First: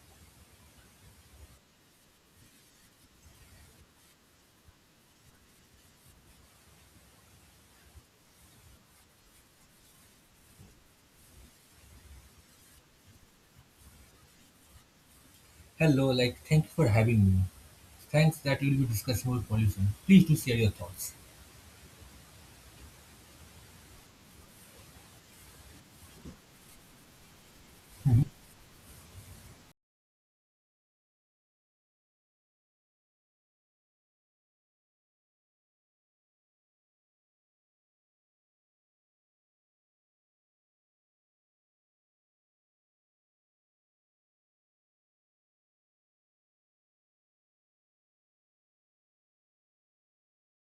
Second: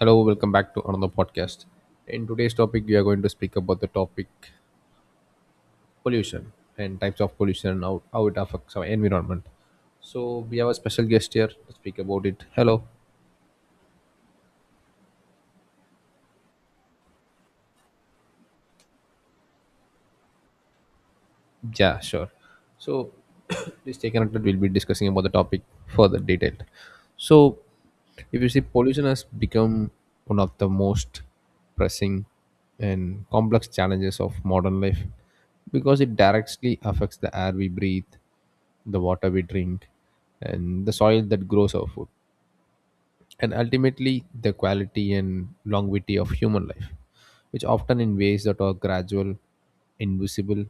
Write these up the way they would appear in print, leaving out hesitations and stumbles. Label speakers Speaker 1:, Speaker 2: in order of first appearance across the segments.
Speaker 1: Hello, welcome back to another podcast. In today's topic, we are going to speak about the topic pollution and types of pollution and how it affects our environment. So, we have a special guest here to speak about it. Hello.
Speaker 2: Hello, like, thank you for having me. Thanks that we'll be discussing about pollution. Please do share your thoughts.
Speaker 1: Yeah, sure. So please stay connected. We'll be discussing about the topic further detailed. So
Speaker 2: Mhm.
Speaker 1: if you see pollution has become one of the most pressing and complex challenges of modern life because it directly affects the air we breathe, the water we drink, and the soil that grows our food, and ultimately the quality and longevity of human life, which often in ways that are gradual, invisible,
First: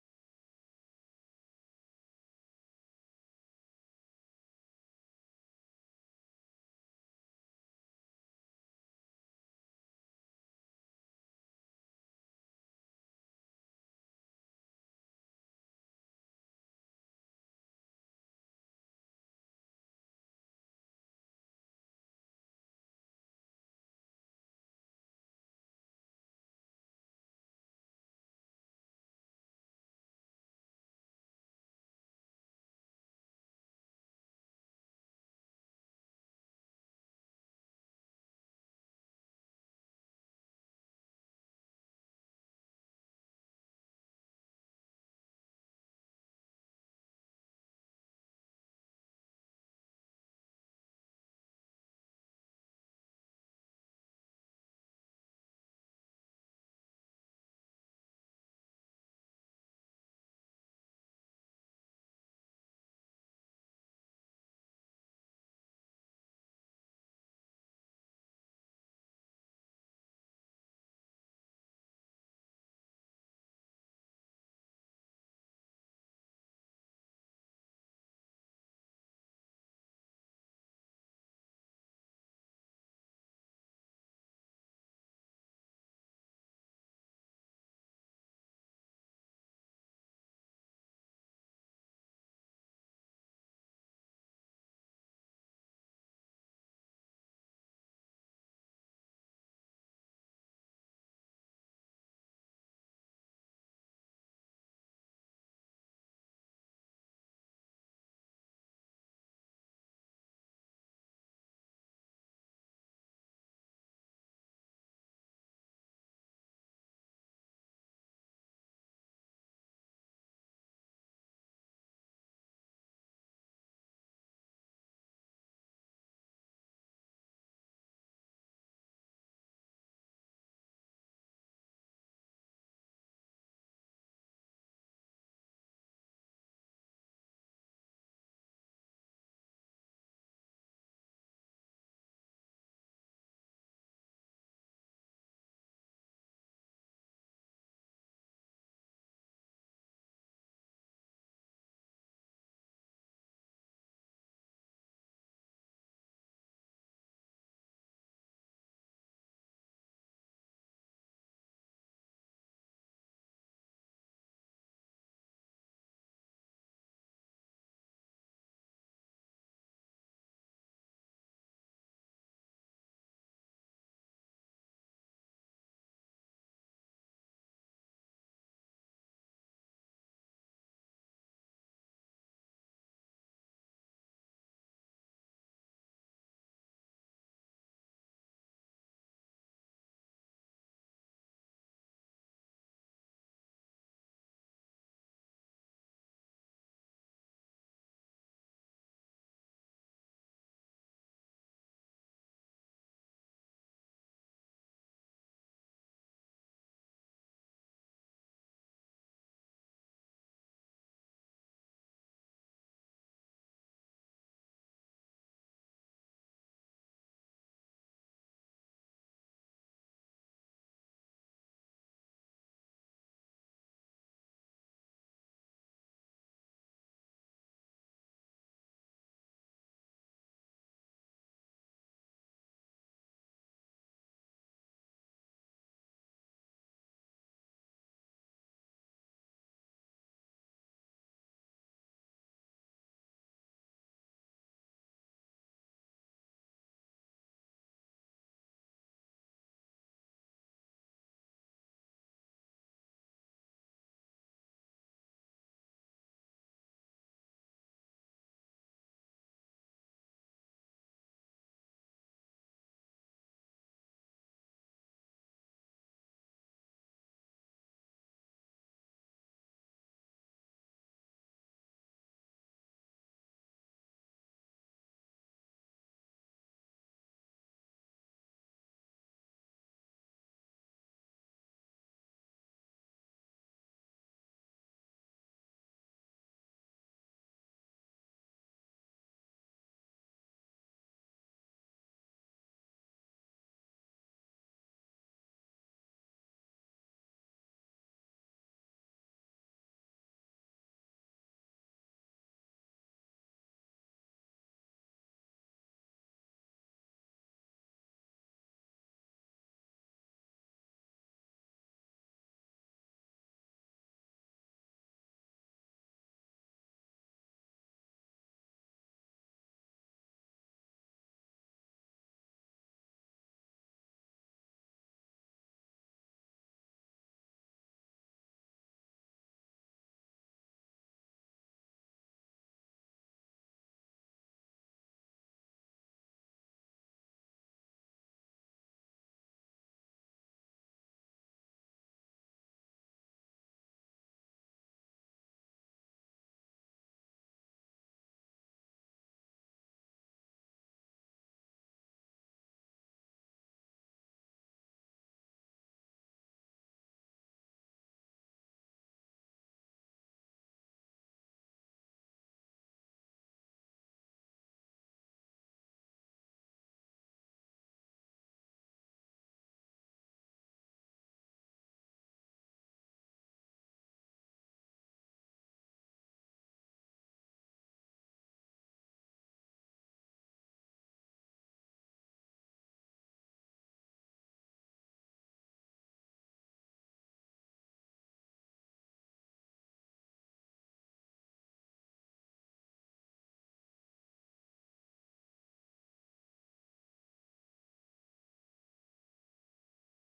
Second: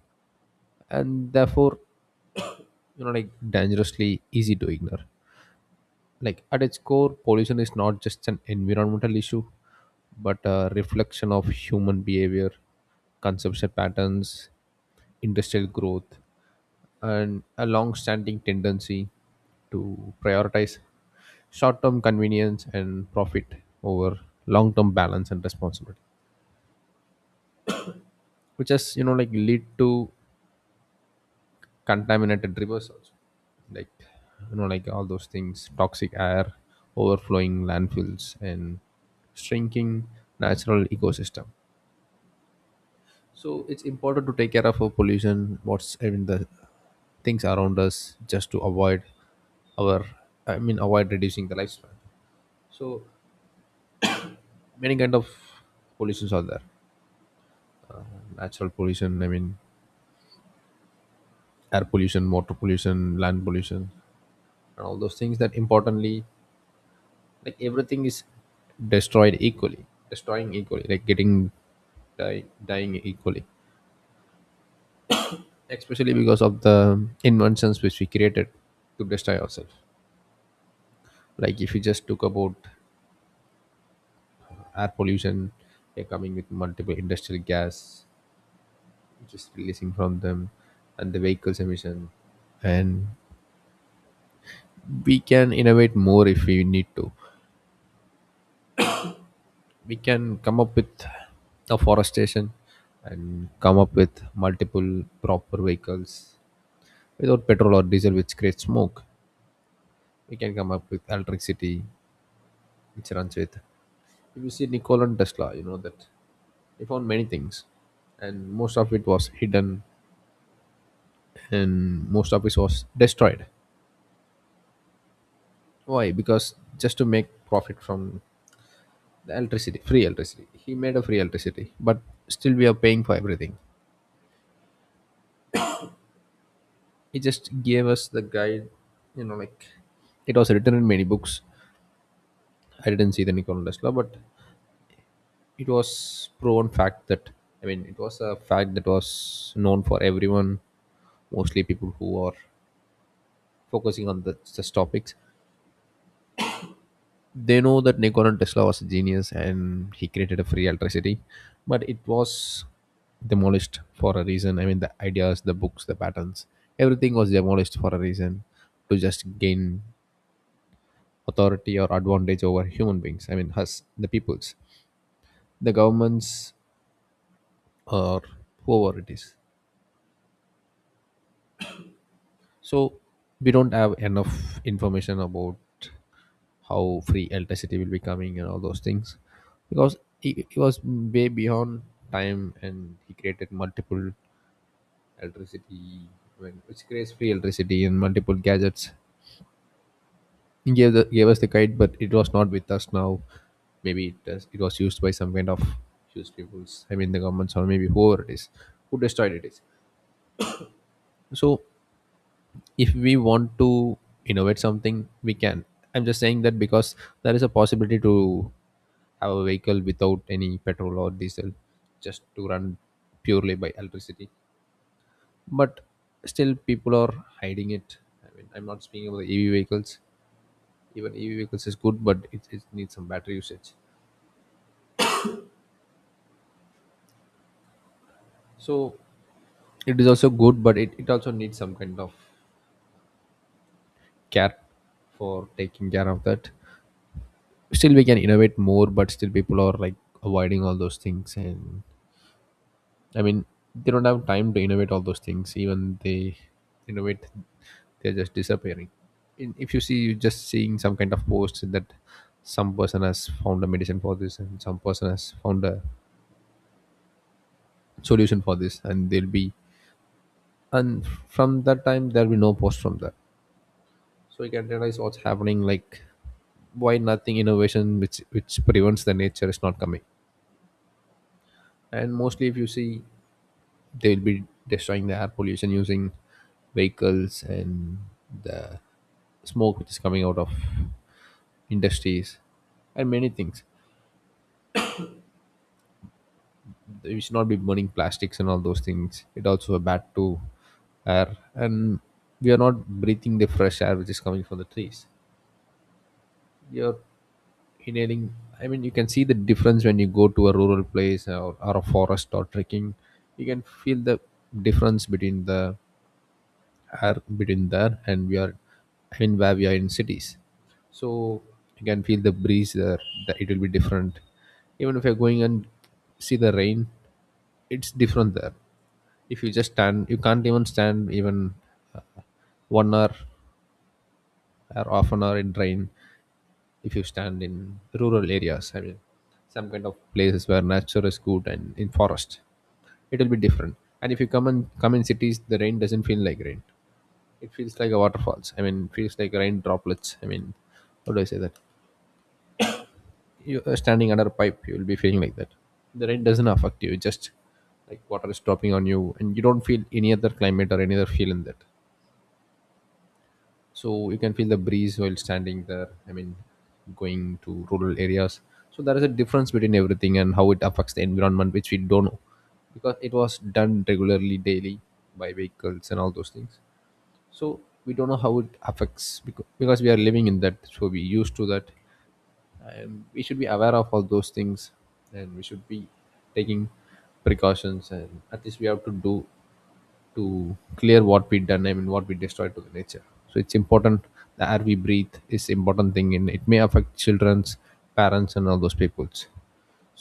Speaker 1: and therefore dangerously easy to ignore, like at its core pollution is not just an environmental issue but a reflection of human behavior, consumption patterns, industrial growth, and a long-standing tendency to prioritize short-term convenience and profit over long-term balance and responsibility, which has lead to contaminated rivers also, like all those things, toxic air, overflowing landfills, and shrinking natural ecosystem. So it's important to take care of our pollution, what's in the things around us, just to avoid our I mean avoid reducing the lifespan. So many kind of pollutions are there, natural pollution, air pollution, water pollution, land pollution, and all those things. That importantly, like everything is destroyed equally destroying equally, like getting dying equally, especially because of the inventions which we created to destroy ourselves. Like if you just took about air pollution, they're coming with multiple industrial gas just releasing from them, and the vehicles emission, and we can innovate more if we need to. We can come up with afforestation and come up with multiple proper vehicles without petrol or diesel which creates smoke. We can come up with electricity which runs with, if you see Nikola Tesla, you know that he found many things, and most of it was hidden, and most of it was destroyed. Why? Because just to make profit from the electricity, free electricity. He made a free electricity, but still we are paying for everything. He just gave us the guide, you know, like it was written in many books. I didn't see the Nikola Tesla, but it was proven fact that, I mean it was a fact that was known for everyone. Mostly people who are focusing on the, such topics, they know that Nikola Tesla was a genius and he created a free electricity, but it was demolished for a reason. I mean the ideas, the books, the patterns, everything was demolished for a reason, to just gain authority or advantage over human beings, I mean us, the peoples, the governments, or whoever it is. So we don't have enough information about how free electricity will be coming and all those things, because he was way beyond time and he created multiple electricity, I mean, which creates free electricity and multiple gadgets. He gave the gave us the guide, but it was not with us now. Maybe it was used by some kind of used peoples, I mean the governments, or maybe whoever it is who destroyed it is. So if we want to innovate something, we can. I'm just saying that because there is a possibility to have a vehicle without any petrol or diesel, just to run purely by electricity. But still people are hiding it. I mean, I'm not speaking about the EV vehicles. Even EV vehicles is good, but it needs some battery usage. So it is also good, but it also needs some kind of care for taking care of that. Still we can innovate more, but still people are like avoiding all those things, and I mean they don't have time to innovate all those things. Even they innovate, they're just disappearing. If you see, you're just seeing some kind of post that some person has found a medicine for this and some person has found a solution for this, and they'll be, and from that time there'll be no post from that. So you can realize what's happening, like why nothing innovation which prevents the nature is not coming. And mostly if you see, they'll be destroying the air pollution using vehicles and the smoke which is coming out of industries and many things. We should not be burning plastics and all those things. It also a bad to air, and we are not breathing the fresh air which is coming from the trees. You're inhaling, I mean you can see the difference when you go to a rural place or a forest or trekking. You can feel the difference between the air between there and we are, I mean where we are in cities. So you can feel the breeze there, that it will be different. Even if you're going and see the rain, it's different there. If you just stand, you can't even stand even uh, 1 hour or half an hour in rain. If you stand in rural areas, I mean some kind of places where nature is good and in forest, it will be different. And if you come and come in cities, the rain doesn't feel like rain. It feels like a waterfalls. I mean, it feels like rain droplets. I mean, how do I say that? You are standing under a pipe, you will be feeling like that. The rain doesn't affect you. It just like water is dropping on you, and you don't feel any other climate or any other feel in that. So you can feel the breeze while standing there. I mean, going to rural areas. So there is a difference between everything and how it affects the environment, which we don't know, because it was done regularly, daily by vehicles and all those things. So we don't know how it affects because, we are living in that, so we used to that. And we should be aware of all those things, and we should be taking precautions, and at least we have to do to clear what we done, I mean what we destroyed to the nature. So it's important. The air we breathe is important thing, and it may affect children's, parents, and all those peoples.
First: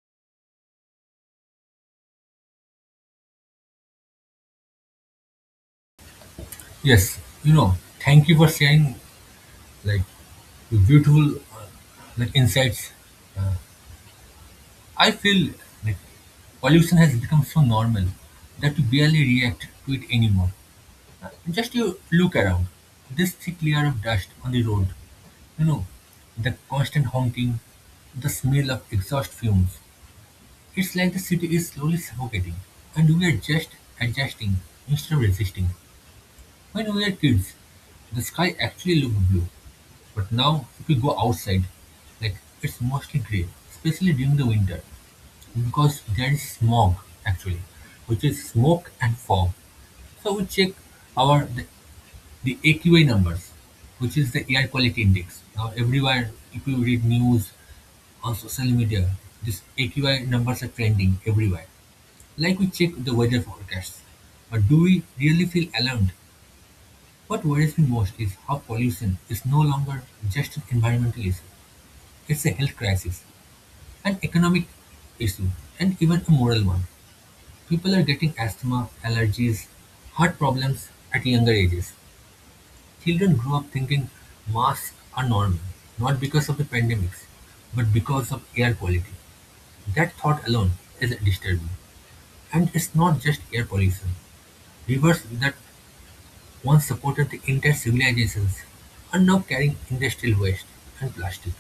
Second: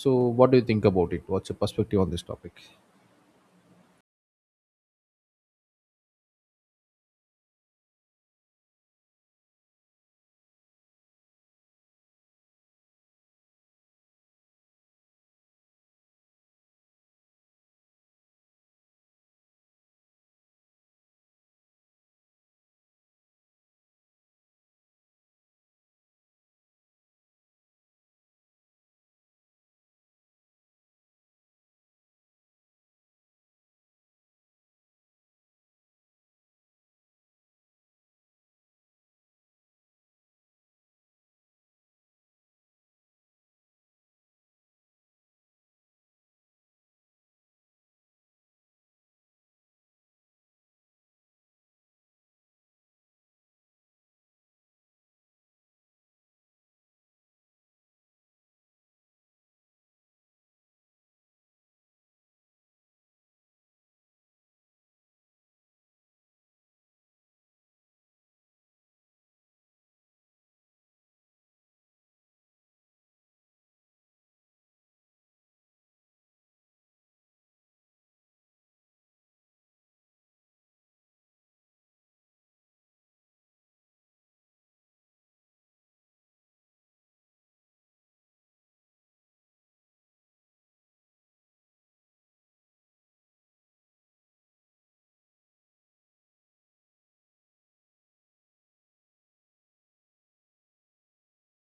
Speaker 1: So what do you think about it? What's your perspective on this topic?
Speaker 2: Yes, thank you for sharing like the beautiful like insights. I feel like pollution has become so normal that we barely react to it anymore. Just you look around, this thick layer of dust on the road, you know, the constant honking, the smell of exhaust fumes. It's like the city is slowly suffocating, and we are just adjusting instead of resisting. When we were kids, the sky actually looked blue, but now if we go outside, like it's mostly grey, especially during the winter, because there is smog actually, which is smoke and fog. So we check our the, the AQI numbers, which is the air quality index. Now everywhere, if you read news on social media, this AQI numbers are trending everywhere. Like we check the weather forecast, but do we really feel alarmed? What worries me most is how pollution is no longer just an environmental issue. It's a health crisis, an economic issue, and even a moral one. People are getting asthma, allergies, heart problems at younger ages. Children grow up thinking masks are normal, not because of the pandemics, but because of air quality. That thought alone is disturbing. And it's not just air pollution. Rivers that once supported the entire civilizations, are now carrying industrial waste and plastic.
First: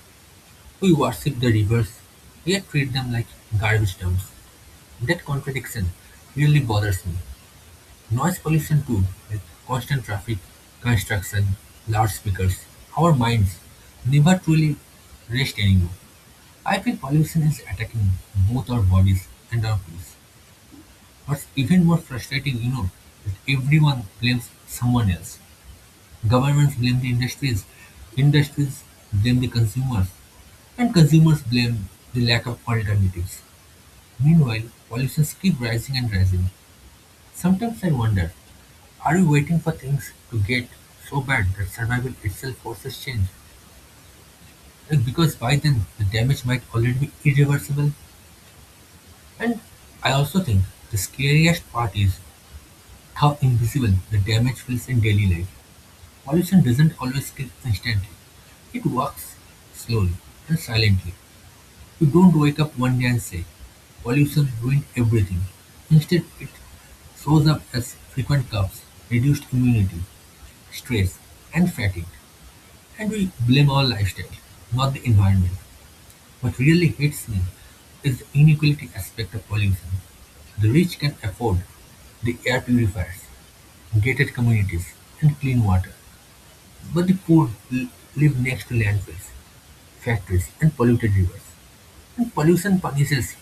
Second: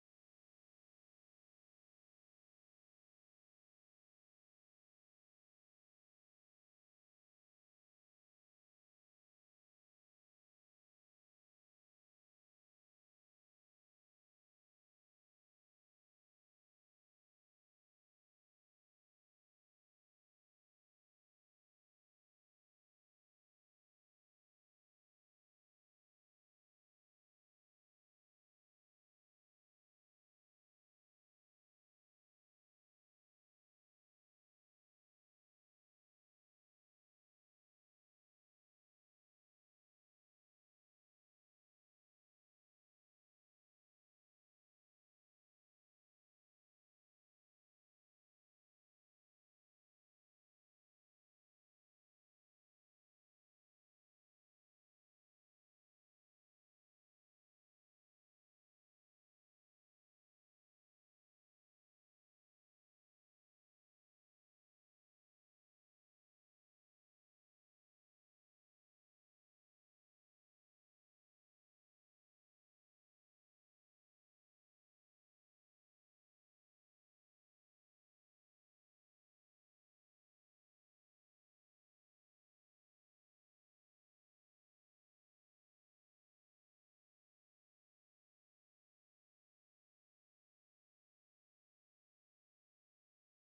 Speaker 2: We worship the rivers, yet treat them like garbage dumps. That contradiction really bothers me. Noise pollution too, like constant traffic, construction, loudspeakers. Our minds never truly rest anymore. I feel pollution is attacking both our bodies and our peace. What's even more frustrating, that everyone blames someone else. Governments blame the industries, industries blame the consumers, and consumers blame the lack of alternatives. Meanwhile, pollutions keep rising and rising. Sometimes I wonder, are we waiting for things to get so bad that survival itself forces change? Like because by then the damage might already be irreversible. And I also think the scariest part is how invisible the damage feels in daily life. Pollution doesn't always kill instantly. It works slowly and silently. You don't wake up one day and say, pollution ruined everything. Instead, it shows up as frequent coughs, reduced immunity, stress, and fatigue. And we blame our lifestyle, not the environment. What really hits me is the inequality aspect of pollution. The rich can afford the air purifiers, gated communities, and clean water. But the poor live next to landfills, factories, and polluted rivers. And pollution punishes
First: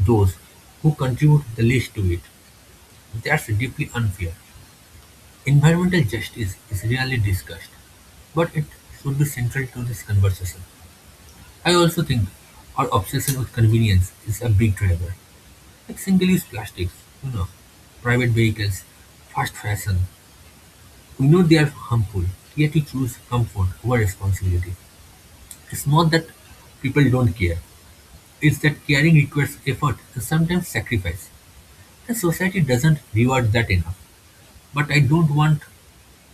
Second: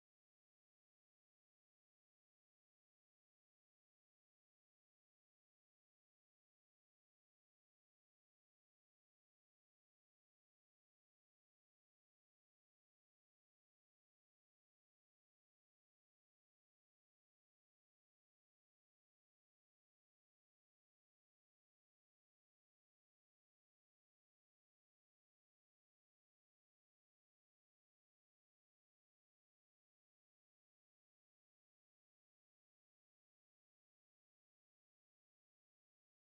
Speaker 2: those who contribute the least to it. That's deeply unfair. Environmental justice is rarely discussed, but it should be central to this conversation. I also think our obsession with convenience is a big driver. Like single-use plastics, you know, private vehicles, fast fashion. We know they are harmful, yet we choose comfort over responsibility. It's not that people don't care, it's that caring requires effort and sometimes sacrifice, and society doesn't reward that enough. But I don't want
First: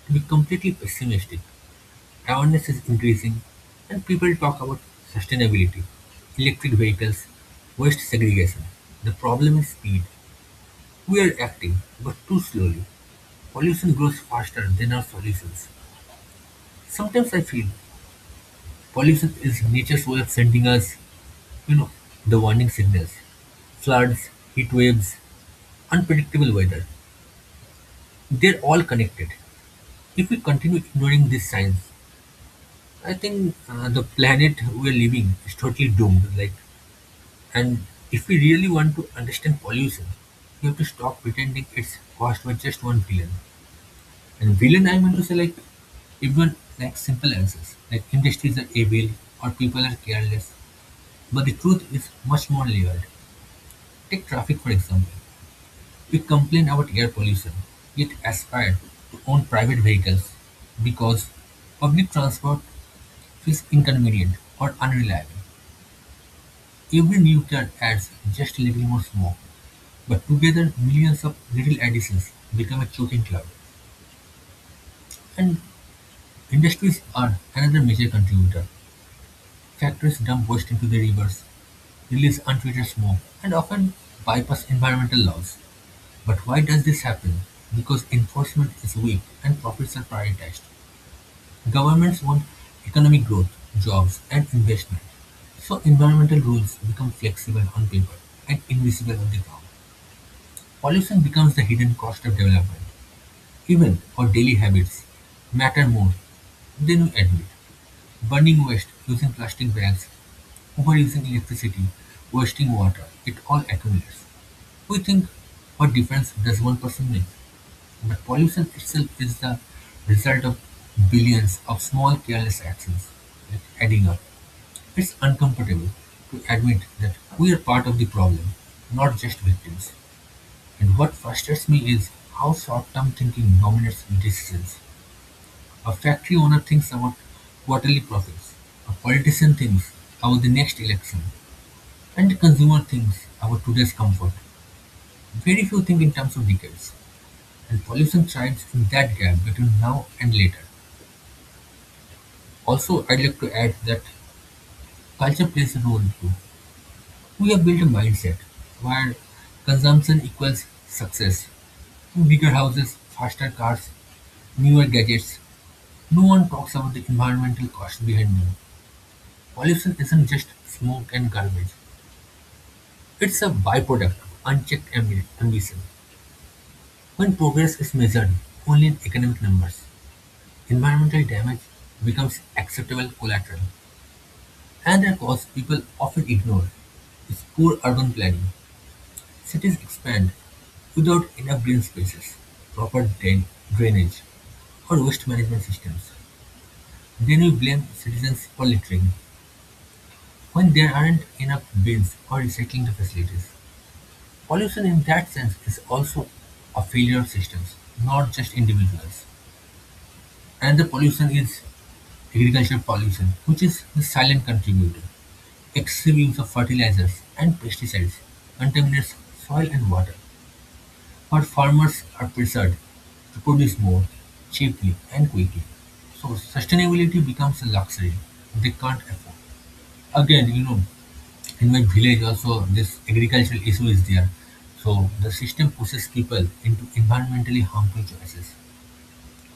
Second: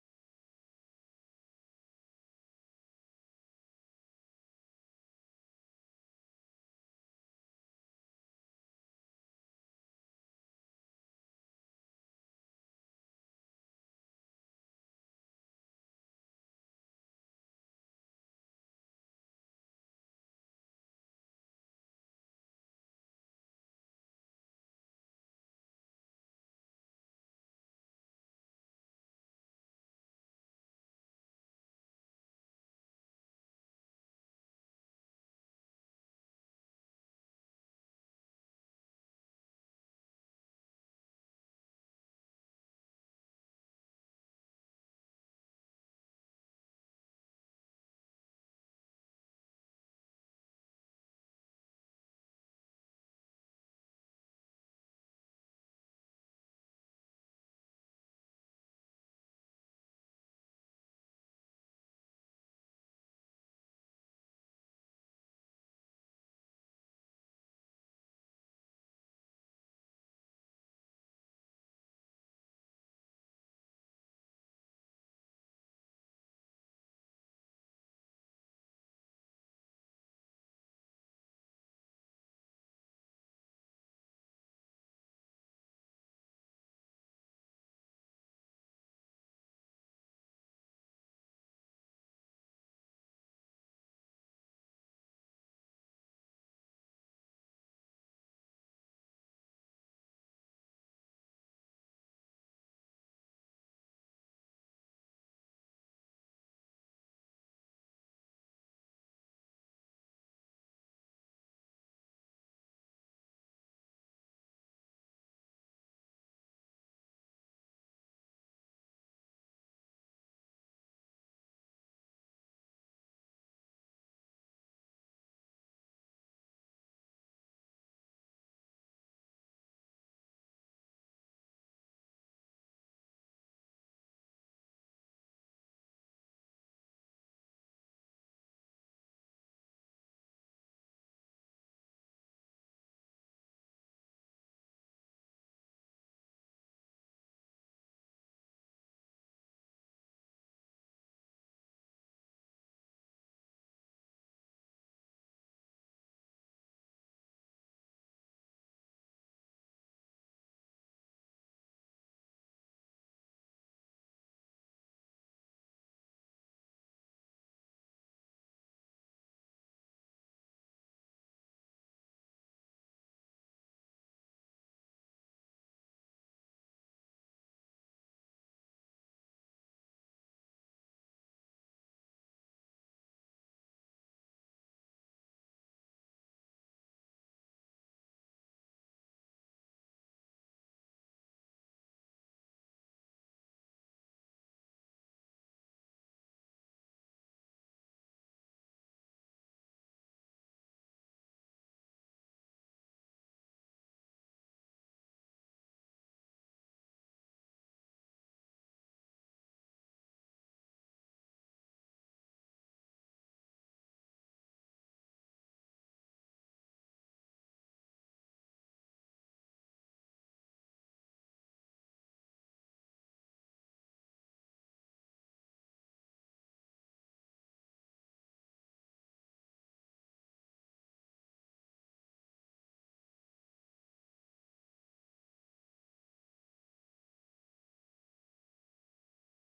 Speaker 2: to be completely pessimistic. Awareness is increasing, and people talk about sustainability, electric vehicles, waste segregation. The problem is speed. We are acting, but too slowly. Pollution grows faster than our solutions. Sometimes I feel pollution is nature's way of sending us. You know, the warning signals, floods, heat waves, unpredictable weather, they're all connected. If we continue ignoring these signs, I think the planet we're living is totally doomed. Like, and if we really want to understand pollution, we have to stop pretending it's caused by just one villain. And villain, I mean to say, like, even like simple answers, like industries are evil or people are careless. But the truth is much more layered. Take traffic for example. We complain about air pollution, yet aspire to own private vehicles because public transport feels inconvenient or unreliable. Every new car adds just a little more smoke, but together millions of little additions become a choking cloud. And industries are another major contributor. Factories dump waste into the rivers, release untreated smoke, and often bypass environmental laws. But why does this happen? Because enforcement is weak and profits are prioritized. Governments want economic growth, jobs and investment, so environmental rules become flexible on paper and invisible on the ground. Pollution becomes the hidden cost of development. Even our daily habits matter more than we admit. Burning waste, using plastic bags, overusing electricity, wasting water, it all accumulates. We think, what difference does one person make? The pollution itself is the result of billions of small careless actions like adding up. It's uncomfortable to admit that we are part of the problem, not just victims. And what frustrates me is how short term thinking dominates decisions. A factory owner thinks about quarterly profits, a politician thinks about the next election, and the consumer thinks about today's comfort. Very few think in terms of decades, and pollution thrives in that gap between now and later. Also, I'd like to add that culture plays a role too. We have built a mindset where consumption equals success. Bigger houses, faster cars, newer gadgets. No one talks about the environmental cost behind them. Pollution isn't just smoke and garbage, it's a byproduct of unchecked ambition. When progress is measured only in economic numbers, environmental damage becomes acceptable collateral, and their cause people often ignore. It's poor urban planning. Cities expand without enough green spaces, proper drainage, or waste management systems. Then we blame citizens for littering when there aren't enough bins or recycling facilities. Pollution in that sense is also a failure of systems, not just individuals. Another pollution is agricultural pollution, which is the silent contributor. Excessive use of fertilizers and pesticides contaminates soil and water. But farmers are pressured to produce more, cheaply and quickly. So sustainability becomes a luxury they can't afford. Again, in my village also this agricultural issue is there. So the system pushes people into environmentally harmful choices.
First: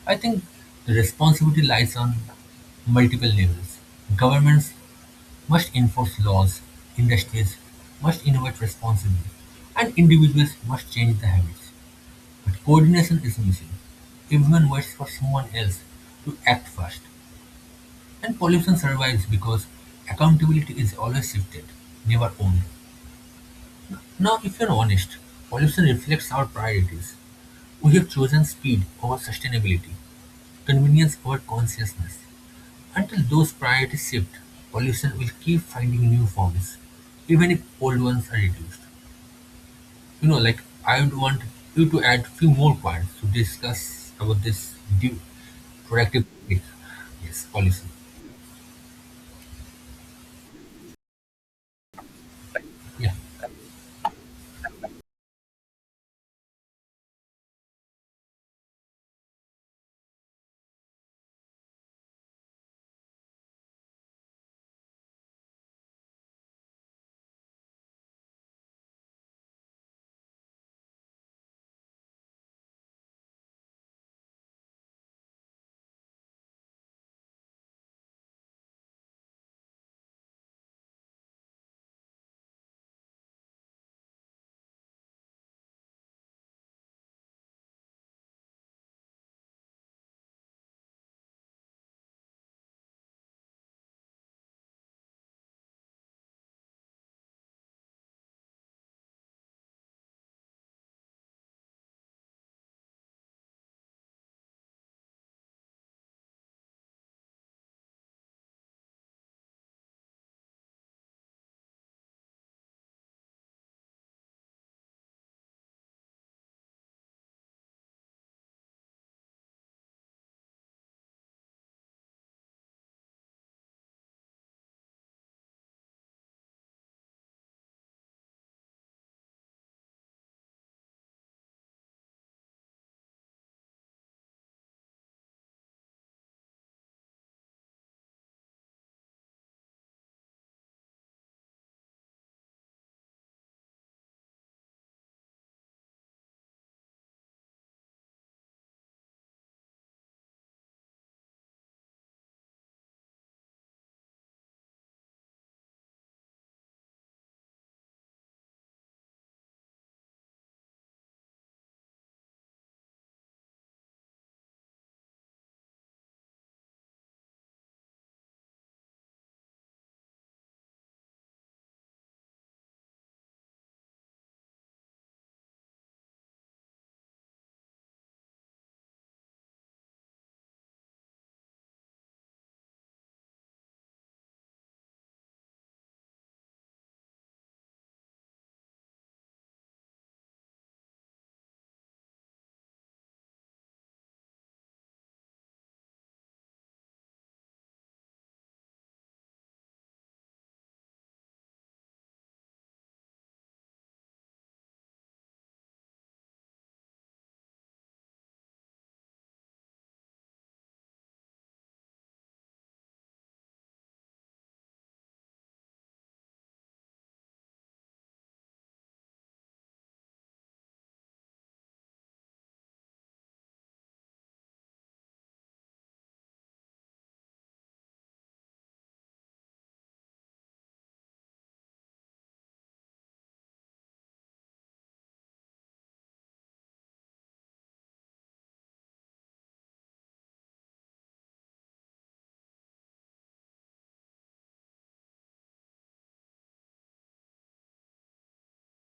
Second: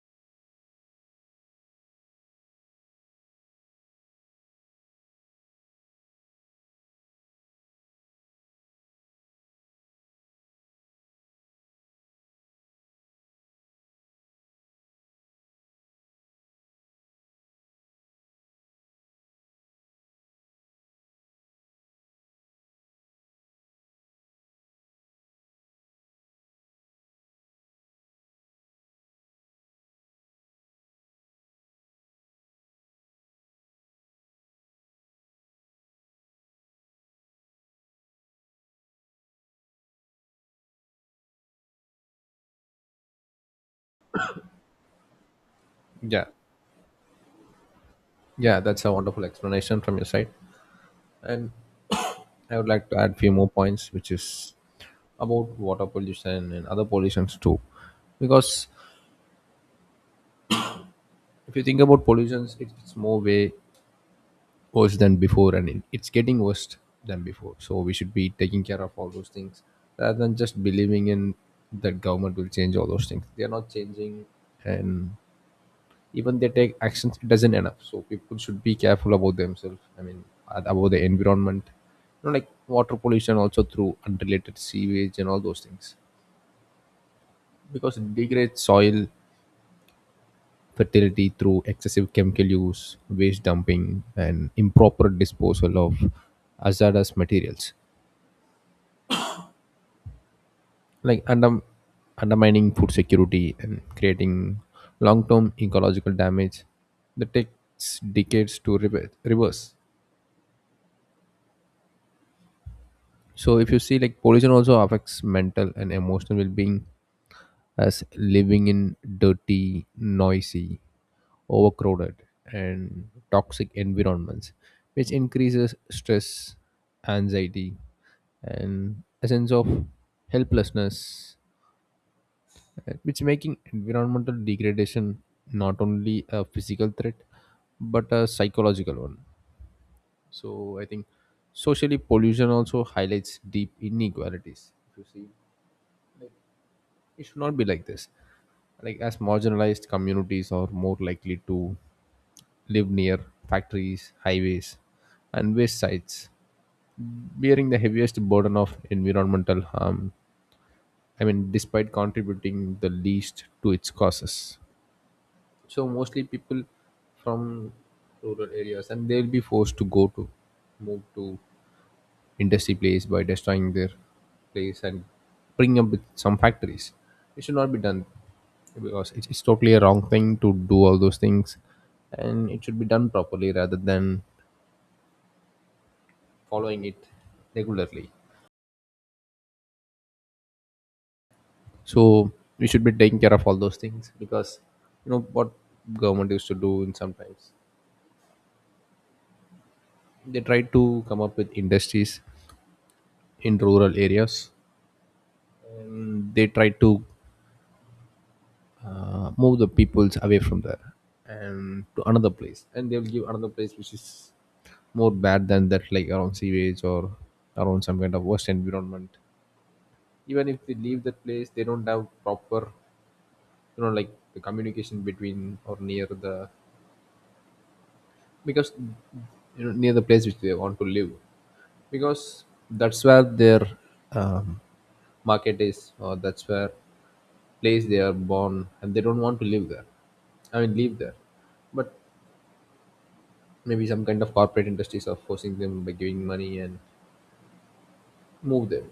Speaker 2: I think the responsibility lies on multiple levels. Governments must enforce laws, industries must innovate responsibly, and individuals must change the habits. Coordination is missing; everyone waits for someone else to act first, and pollution survives because accountability is always shifted, never owned. Now, if you're honest, pollution reflects our priorities. We have chosen speed over sustainability, convenience over consciousness. Until those priorities shift, pollution will keep finding new forms, even if old ones are reduced. Like, I would want you to add few more points to discuss about this due productive
Speaker 1: Yeah.
Speaker 2: public, yes policy.
Speaker 1: Yeah, that's a wonderful explanation from your side. And I would like to
Speaker 2: Yeah,
Speaker 1: add few more points, which is about water pollution and other pollutions too, because if you think about pollutions, it's more way worse than before, and it's getting worse than before. So we should be taking care of all those things rather than just believing in that government will change all those things. They are not changing, and even they take actions, it doesn't enough. So people should be careful about themselves. I mean, about the environment, you know, like water pollution also through unrelated sewage and all those things, because it degrades soil fertility through excessive chemical use, waste dumping, and improper disposal of hazardous materials, like undermining food security and creating long term ecological damage that takes decades to reverse. So, if you see, like pollution also affects mental and emotional well being, as living in dirty, noisy, overcrowded, and toxic environments, which increases stress, anxiety, and a sense of helplessness, which making environmental degradation not only a physical threat but a psychological one. So I think socially pollution also highlights deep inequalities. If you see, it should not be like this, like as marginalized communities are more likely to live near factories, highways, and waste sites, bearing the heaviest burden of environmental harm, I mean despite contributing the least to its causes. So mostly people from rural areas, and they'll be forced to go to move to industry place by destroying their place and bring up with some factories. It should not be done, because it's totally a wrong thing to do all those things, and it should be done properly rather than following it regularly. So we should be taking care of all those things because you know what government used to do in sometimes: they try to come up with industries in rural areas and they try to move the peoples away from there and to another place, and they'll give another place which is more bad than that, like around sewage or around some kind of worst environment. Even if they leave that place, they don't have proper, you know, like the communication between or near the, because you know, near the place which they want to live, because that's where their um, market is, or that's where place they are born and they don't want to live there, I mean live there. But maybe some kind of corporate industries are forcing them by giving money and move them.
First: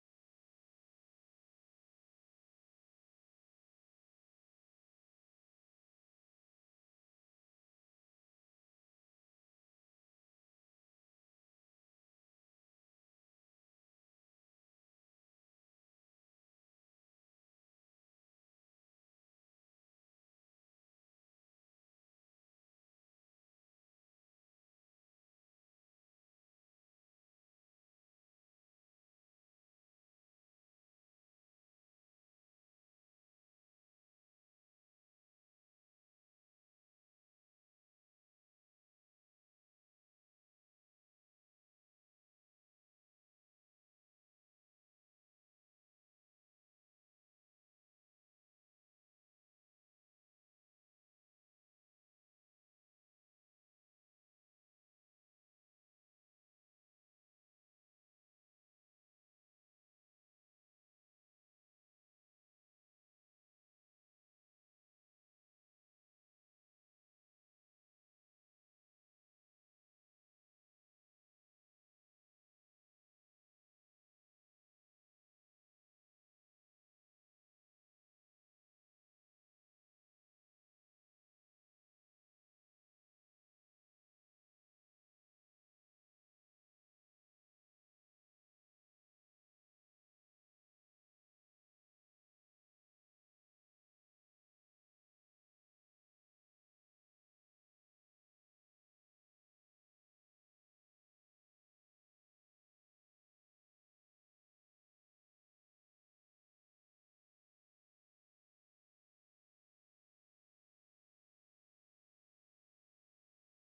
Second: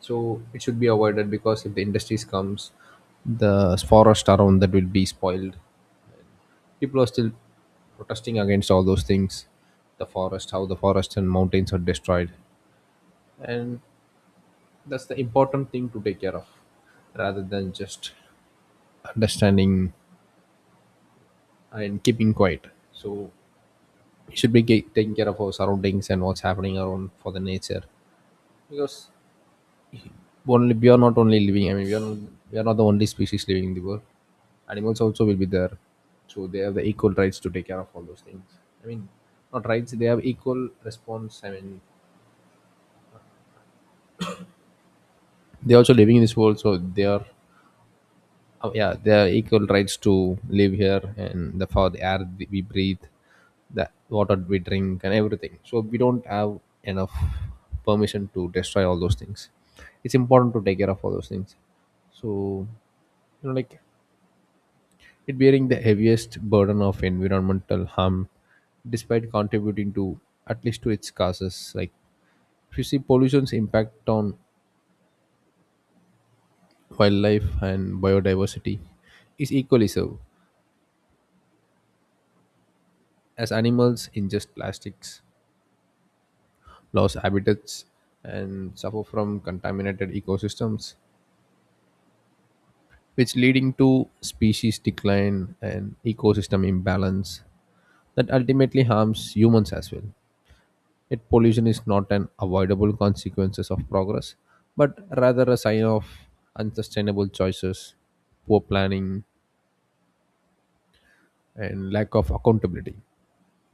Speaker 1: So it should be avoided, because if the industries comes, the forest around that will be spoiled. People are still protesting against all those things, the forest, how the forest and mountains are destroyed. And that's the important thing to take care of, rather than just understanding and keeping quiet. So we should be taking care of our surroundings and what's happening around for the nature, because only we are not only living, I mean we are not the only species living in the world. Animals also will be there, so they have the equal rights to take care of all those things. I mean, not rights, they have equal response, I mean, they also living in this world, so they are, oh yeah, they have equal rights to live here and the for the air we breathe, the water we drink and everything, so we don't have enough permission to destroy all those things. It's important to take care of all those things. So you know, like it bearing the heaviest burden of environmental harm despite contributing to at least to its causes. Like if you see pollution's impact on wildlife and biodiversity is equally so, as animals ingest plastics, lose habitats, and suffer from contaminated ecosystems, which leading to species decline and ecosystem imbalance that ultimately harms humans as well. Yet pollution is not an avoidable consequences of progress, but rather a sign of unsustainable choices, poor planning, and lack of accountability.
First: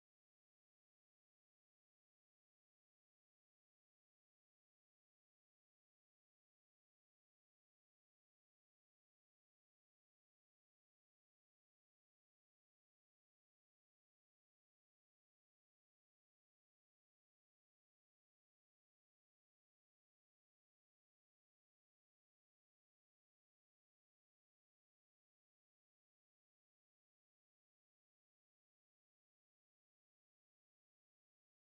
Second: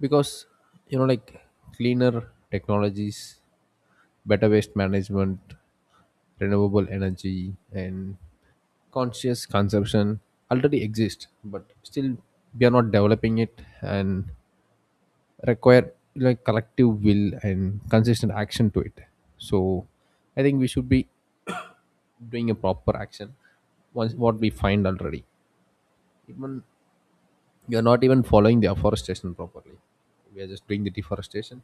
Speaker 1: Because you know, like cleaner technologies, better waste management, renewable energy, and conscious consumption already exist, but still we are not developing it and require like collective will and consistent action to it. So I think we should be doing a proper action once what we find already. Even you're not even following the afforestation properly, we are just doing the deforestation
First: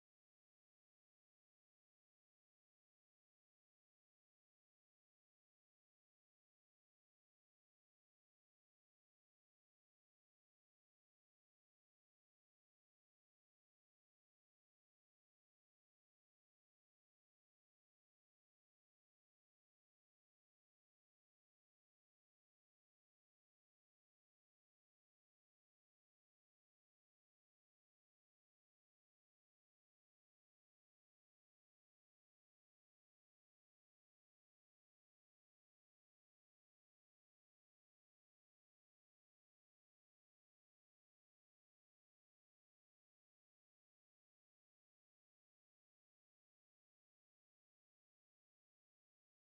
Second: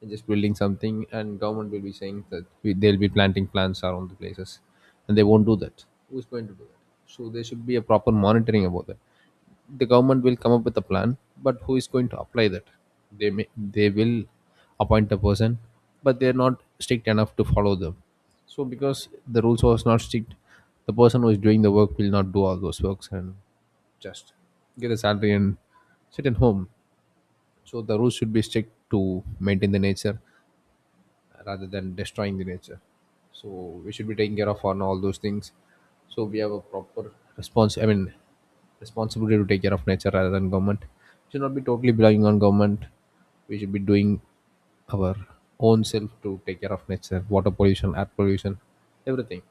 Speaker 1: and just building something, and government will be saying that they'll be planting plants around the places, and they won't do that. Who's going to do that? So there should be a proper monitoring about that. The government will come up with a plan, but who is going to apply that? they may they will appoint a person, but they're not strict enough to follow them. So because the rules was not strict, the person who is doing the work will not do all those works and just get a salary and sit at home. So the rules should be strict to maintain the nature rather than destroying the nature. So we should be taking care of on all those things. So we have a proper response, I mean, responsibility to take care of nature rather than government. We should not be totally relying on government. We should be doing our own self to take care of nature, water pollution, air pollution, everything.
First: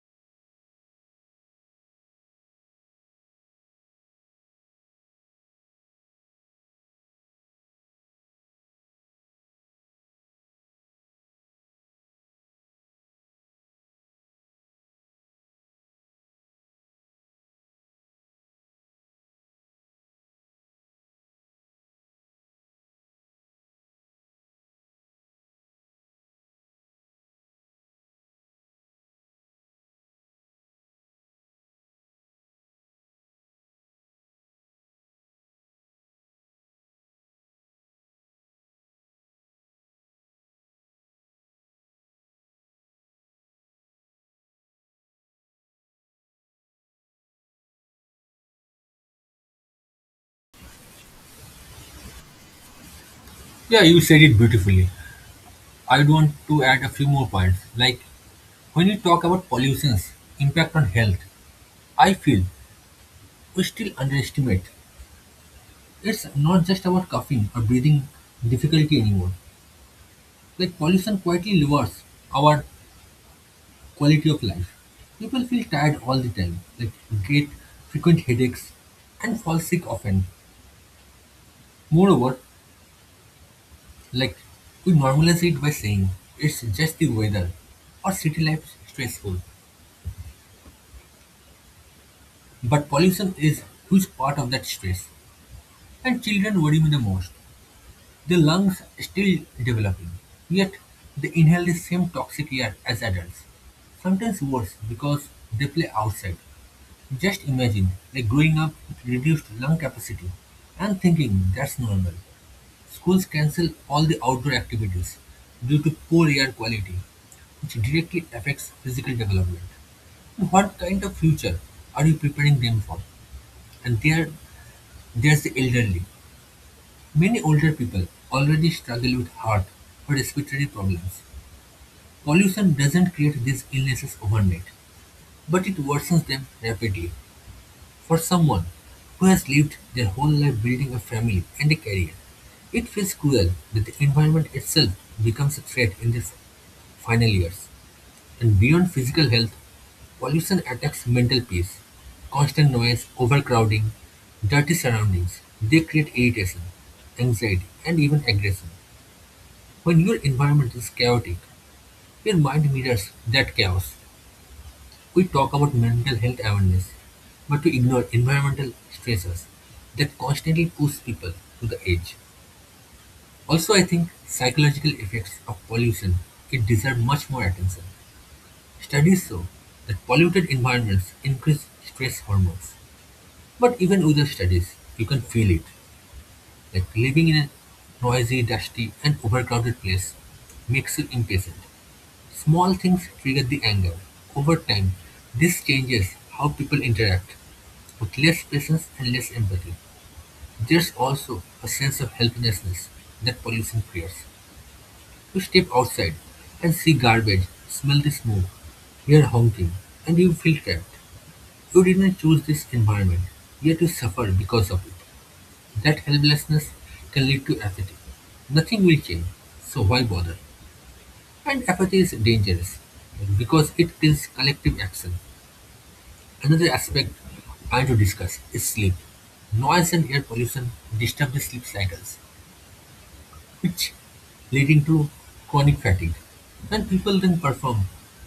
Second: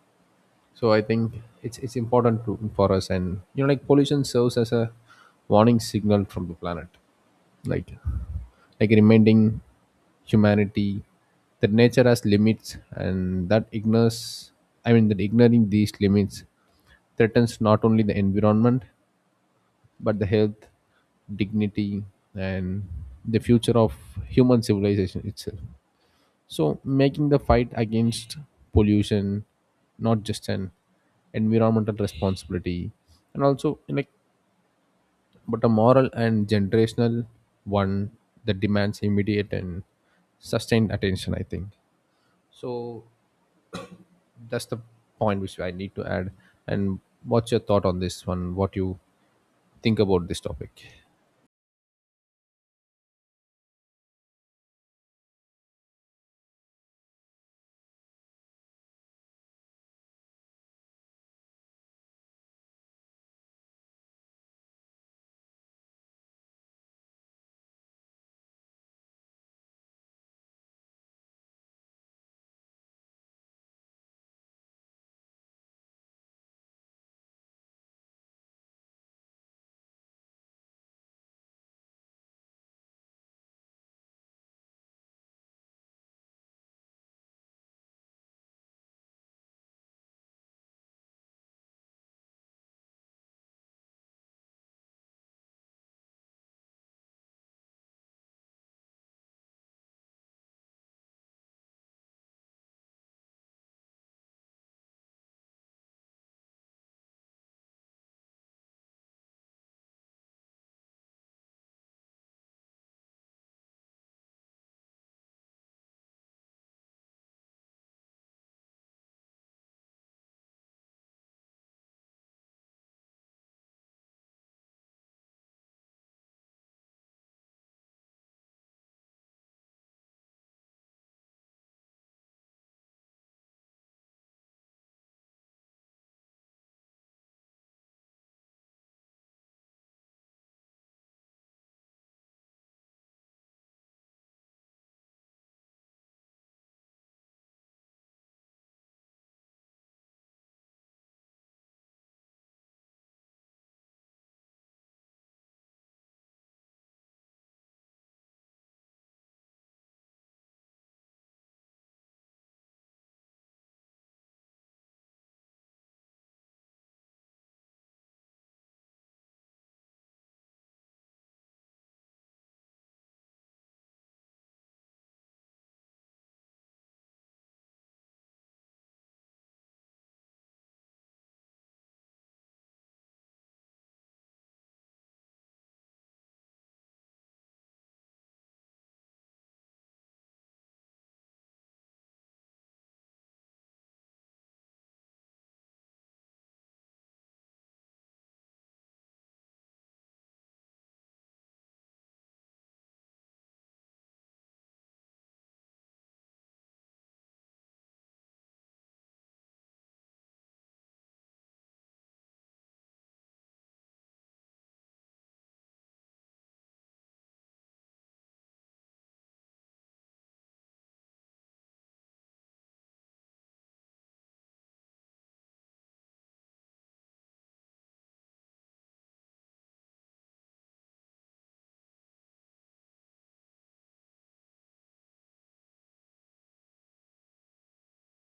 Speaker 1: So I think it's important to, for us, and you know, like pollution serves as a warning signal from the planet. Like reminding humanity that nature has limits, and that ignores, I mean that ignoring these limits threatens not only the environment, but the health, dignity, and the future of human civilization itself. So making the fight against pollution not just an environmental responsibility and also like, but a moral and generational one that demands immediate and sustained attention, I think. So that's the point which I need to add. And what's your thought on this one? What you think about this topic?
Speaker 2: yeah, you said it beautifully. I would want to add a few more points. Like when you talk about pollution's impact on health, I feel we still underestimate. It's not just about coughing or breathing difficulty anymore. Like pollution quietly lowers our quality of life. People feel tired all the time, like get frequent headaches and fall sick often. Moreover, like we normalize it by saying it's just the weather or city life is stressful. But pollution is huge part of that stress, and children worry me the most. The lungs still developing, yet they inhale the same toxic air as adults, sometimes worse because they play outside. Just imagine like growing up with reduced lung capacity and thinking that's normal. Schools cancel all the outdoor activities due to poor air quality, which directly affects physical development. What kind of future are you preparing them for? And there's the elderly. Many older people already struggle with heart or respiratory problems. Pollution doesn't create these illnesses overnight, but it worsens them rapidly. For someone who has lived their whole life building a family and a career, it feels cruel that the environment itself becomes a threat in this final years. And beyond physical health, pollution attacks mental peace. Constant noise, overcrowding, dirty surroundings, they create irritation, anxiety, and even aggression. When your environment is chaotic, your mind mirrors that chaos. We talk about mental health awareness, but we ignore environmental stressors that constantly push people to the edge. Also, I think psychological effects of pollution, it deserve much more attention. Studies show that polluted environments increase stress hormones. But even with the studies, you can feel it. Like living in a noisy, dusty, and overcrowded place makes you impatient. Small things trigger the anger. Over time, this changes how people interact, with less patience and less empathy. There's also a sense of helplessness that pollution creates. You step outside and see garbage, smell the smoke, hear honking, and you feel trapped. You didn't choose this environment, yet you suffer because of it. That helplessness can lead to apathy. Nothing will change, so why bother? And apathy is dangerous because it kills collective action. Another aspect I want to discuss is sleep. Noise and air pollution disturb the sleep cycles, which leading to chronic fatigue. And people then perform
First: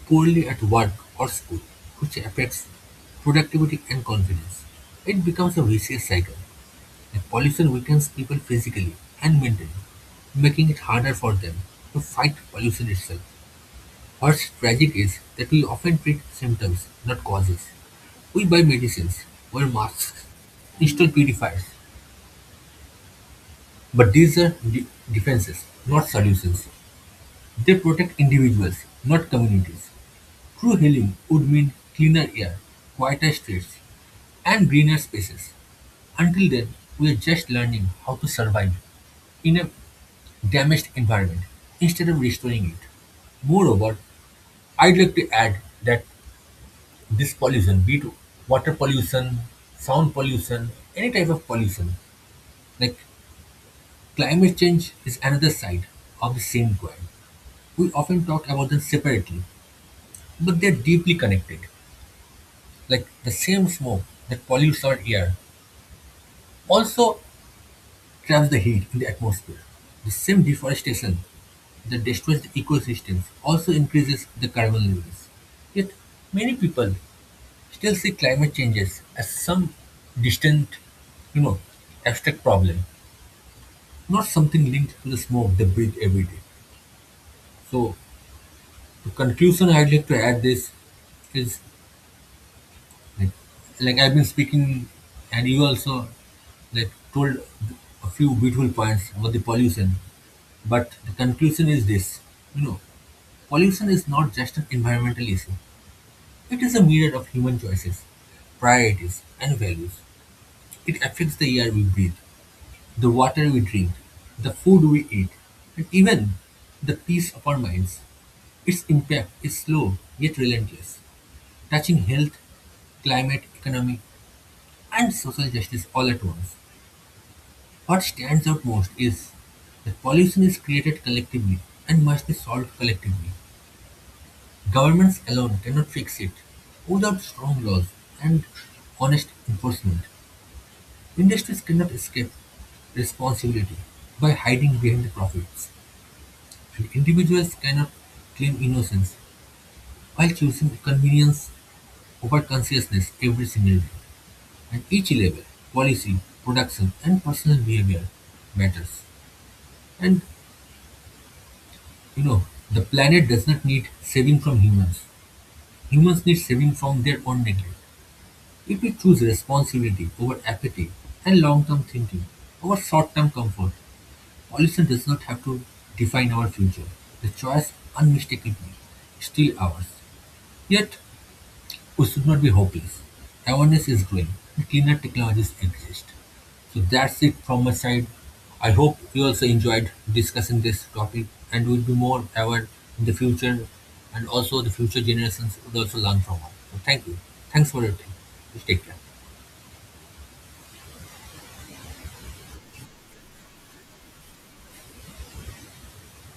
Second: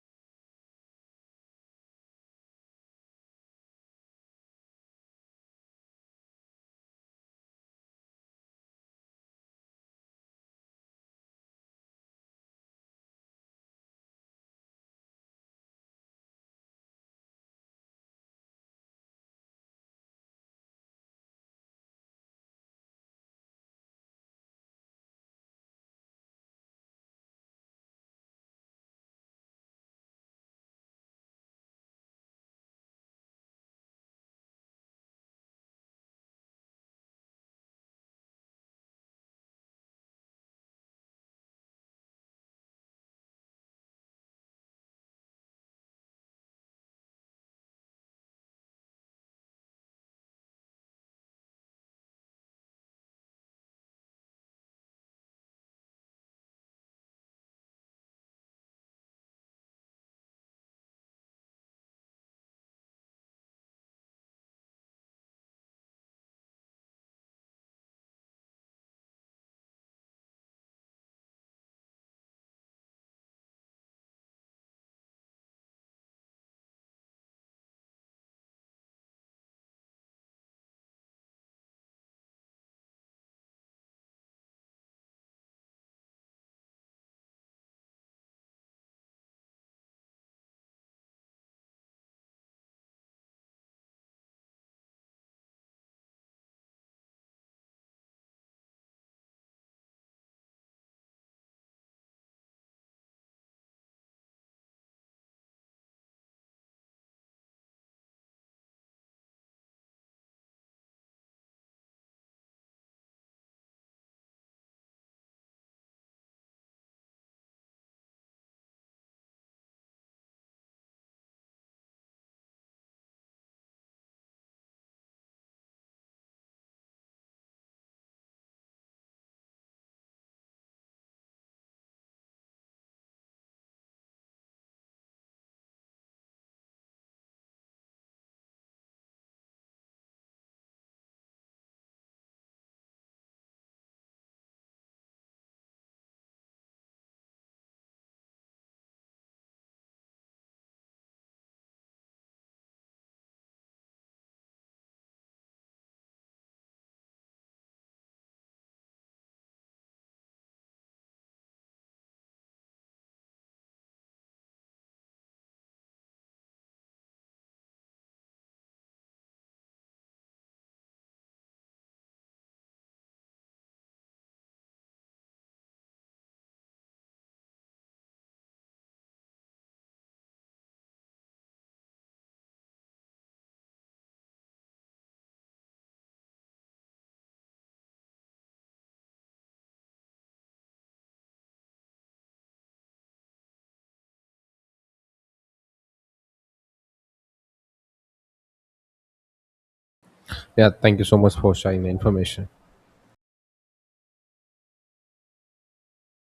Speaker 2: poorly at work or school, which affects productivity and confidence. It becomes a vicious cycle. And pollution weakens people physically and mentally, making it harder for them to fight pollution itself. What's tragic is that we often treat symptoms, not causes. We buy medicines, wear masks, install purifiers, but these are defenses, not solutions. They protect individuals, not communities. True healing would mean cleaner air, quieter streets, and greener spaces. Until then, we are just learning how to survive in a damaged environment instead of restoring it. Moreover, I'd like to add that this pollution, be it water pollution, sound pollution, any type of pollution, like climate change is another side of the same coin. We often talk about them separately, but they're deeply connected. Like the same smoke that pollutes our air also traps the heat in the atmosphere. The same deforestation that destroys the ecosystems also increases the carbon levels. Yet many people still see climate changes as some distant, you know, abstract problem, not something linked to the smoke they breathe every day. So the conclusion I'd like to add this is like, like I've been speaking, and you also like told a few beautiful points about the pollution. But the conclusion is this, you know, Pollution is not just an environmental issue. It is a myriad of human choices, priorities, and values. It affects the air we breathe, the water we drink, the food we eat, and even the peace of our minds. Its impact is slow yet relentless, touching health, climate, economic, and social justice all at once. What stands out most is that pollution is created collectively and must be solved collectively. Governments alone cannot fix it. Without strong laws and honest enforcement, industries cannot escape responsibility by hiding behind the profits. And individuals cannot claim innocence while choosing convenience over consciousness every single day. At each level, policy, production, and personal behavior matters. And you know, the planet does not need saving from humans. Humans need saving from their own neglect. If we choose responsibility over apathy and long-term thinking over short-term comfort, pollution does not have to define our future. The choice unmistakably is still ours. Yet we should not be hopeless. Awareness is growing, and cleaner technologies exist. So that's it from my side. I hope you also enjoyed discussing this topic and will be more aware in the future, and also the future generations would also learn from us. So thank you. Thanks for your time. Take care.
Speaker 1: Yeah, thank you so much for sharing the information.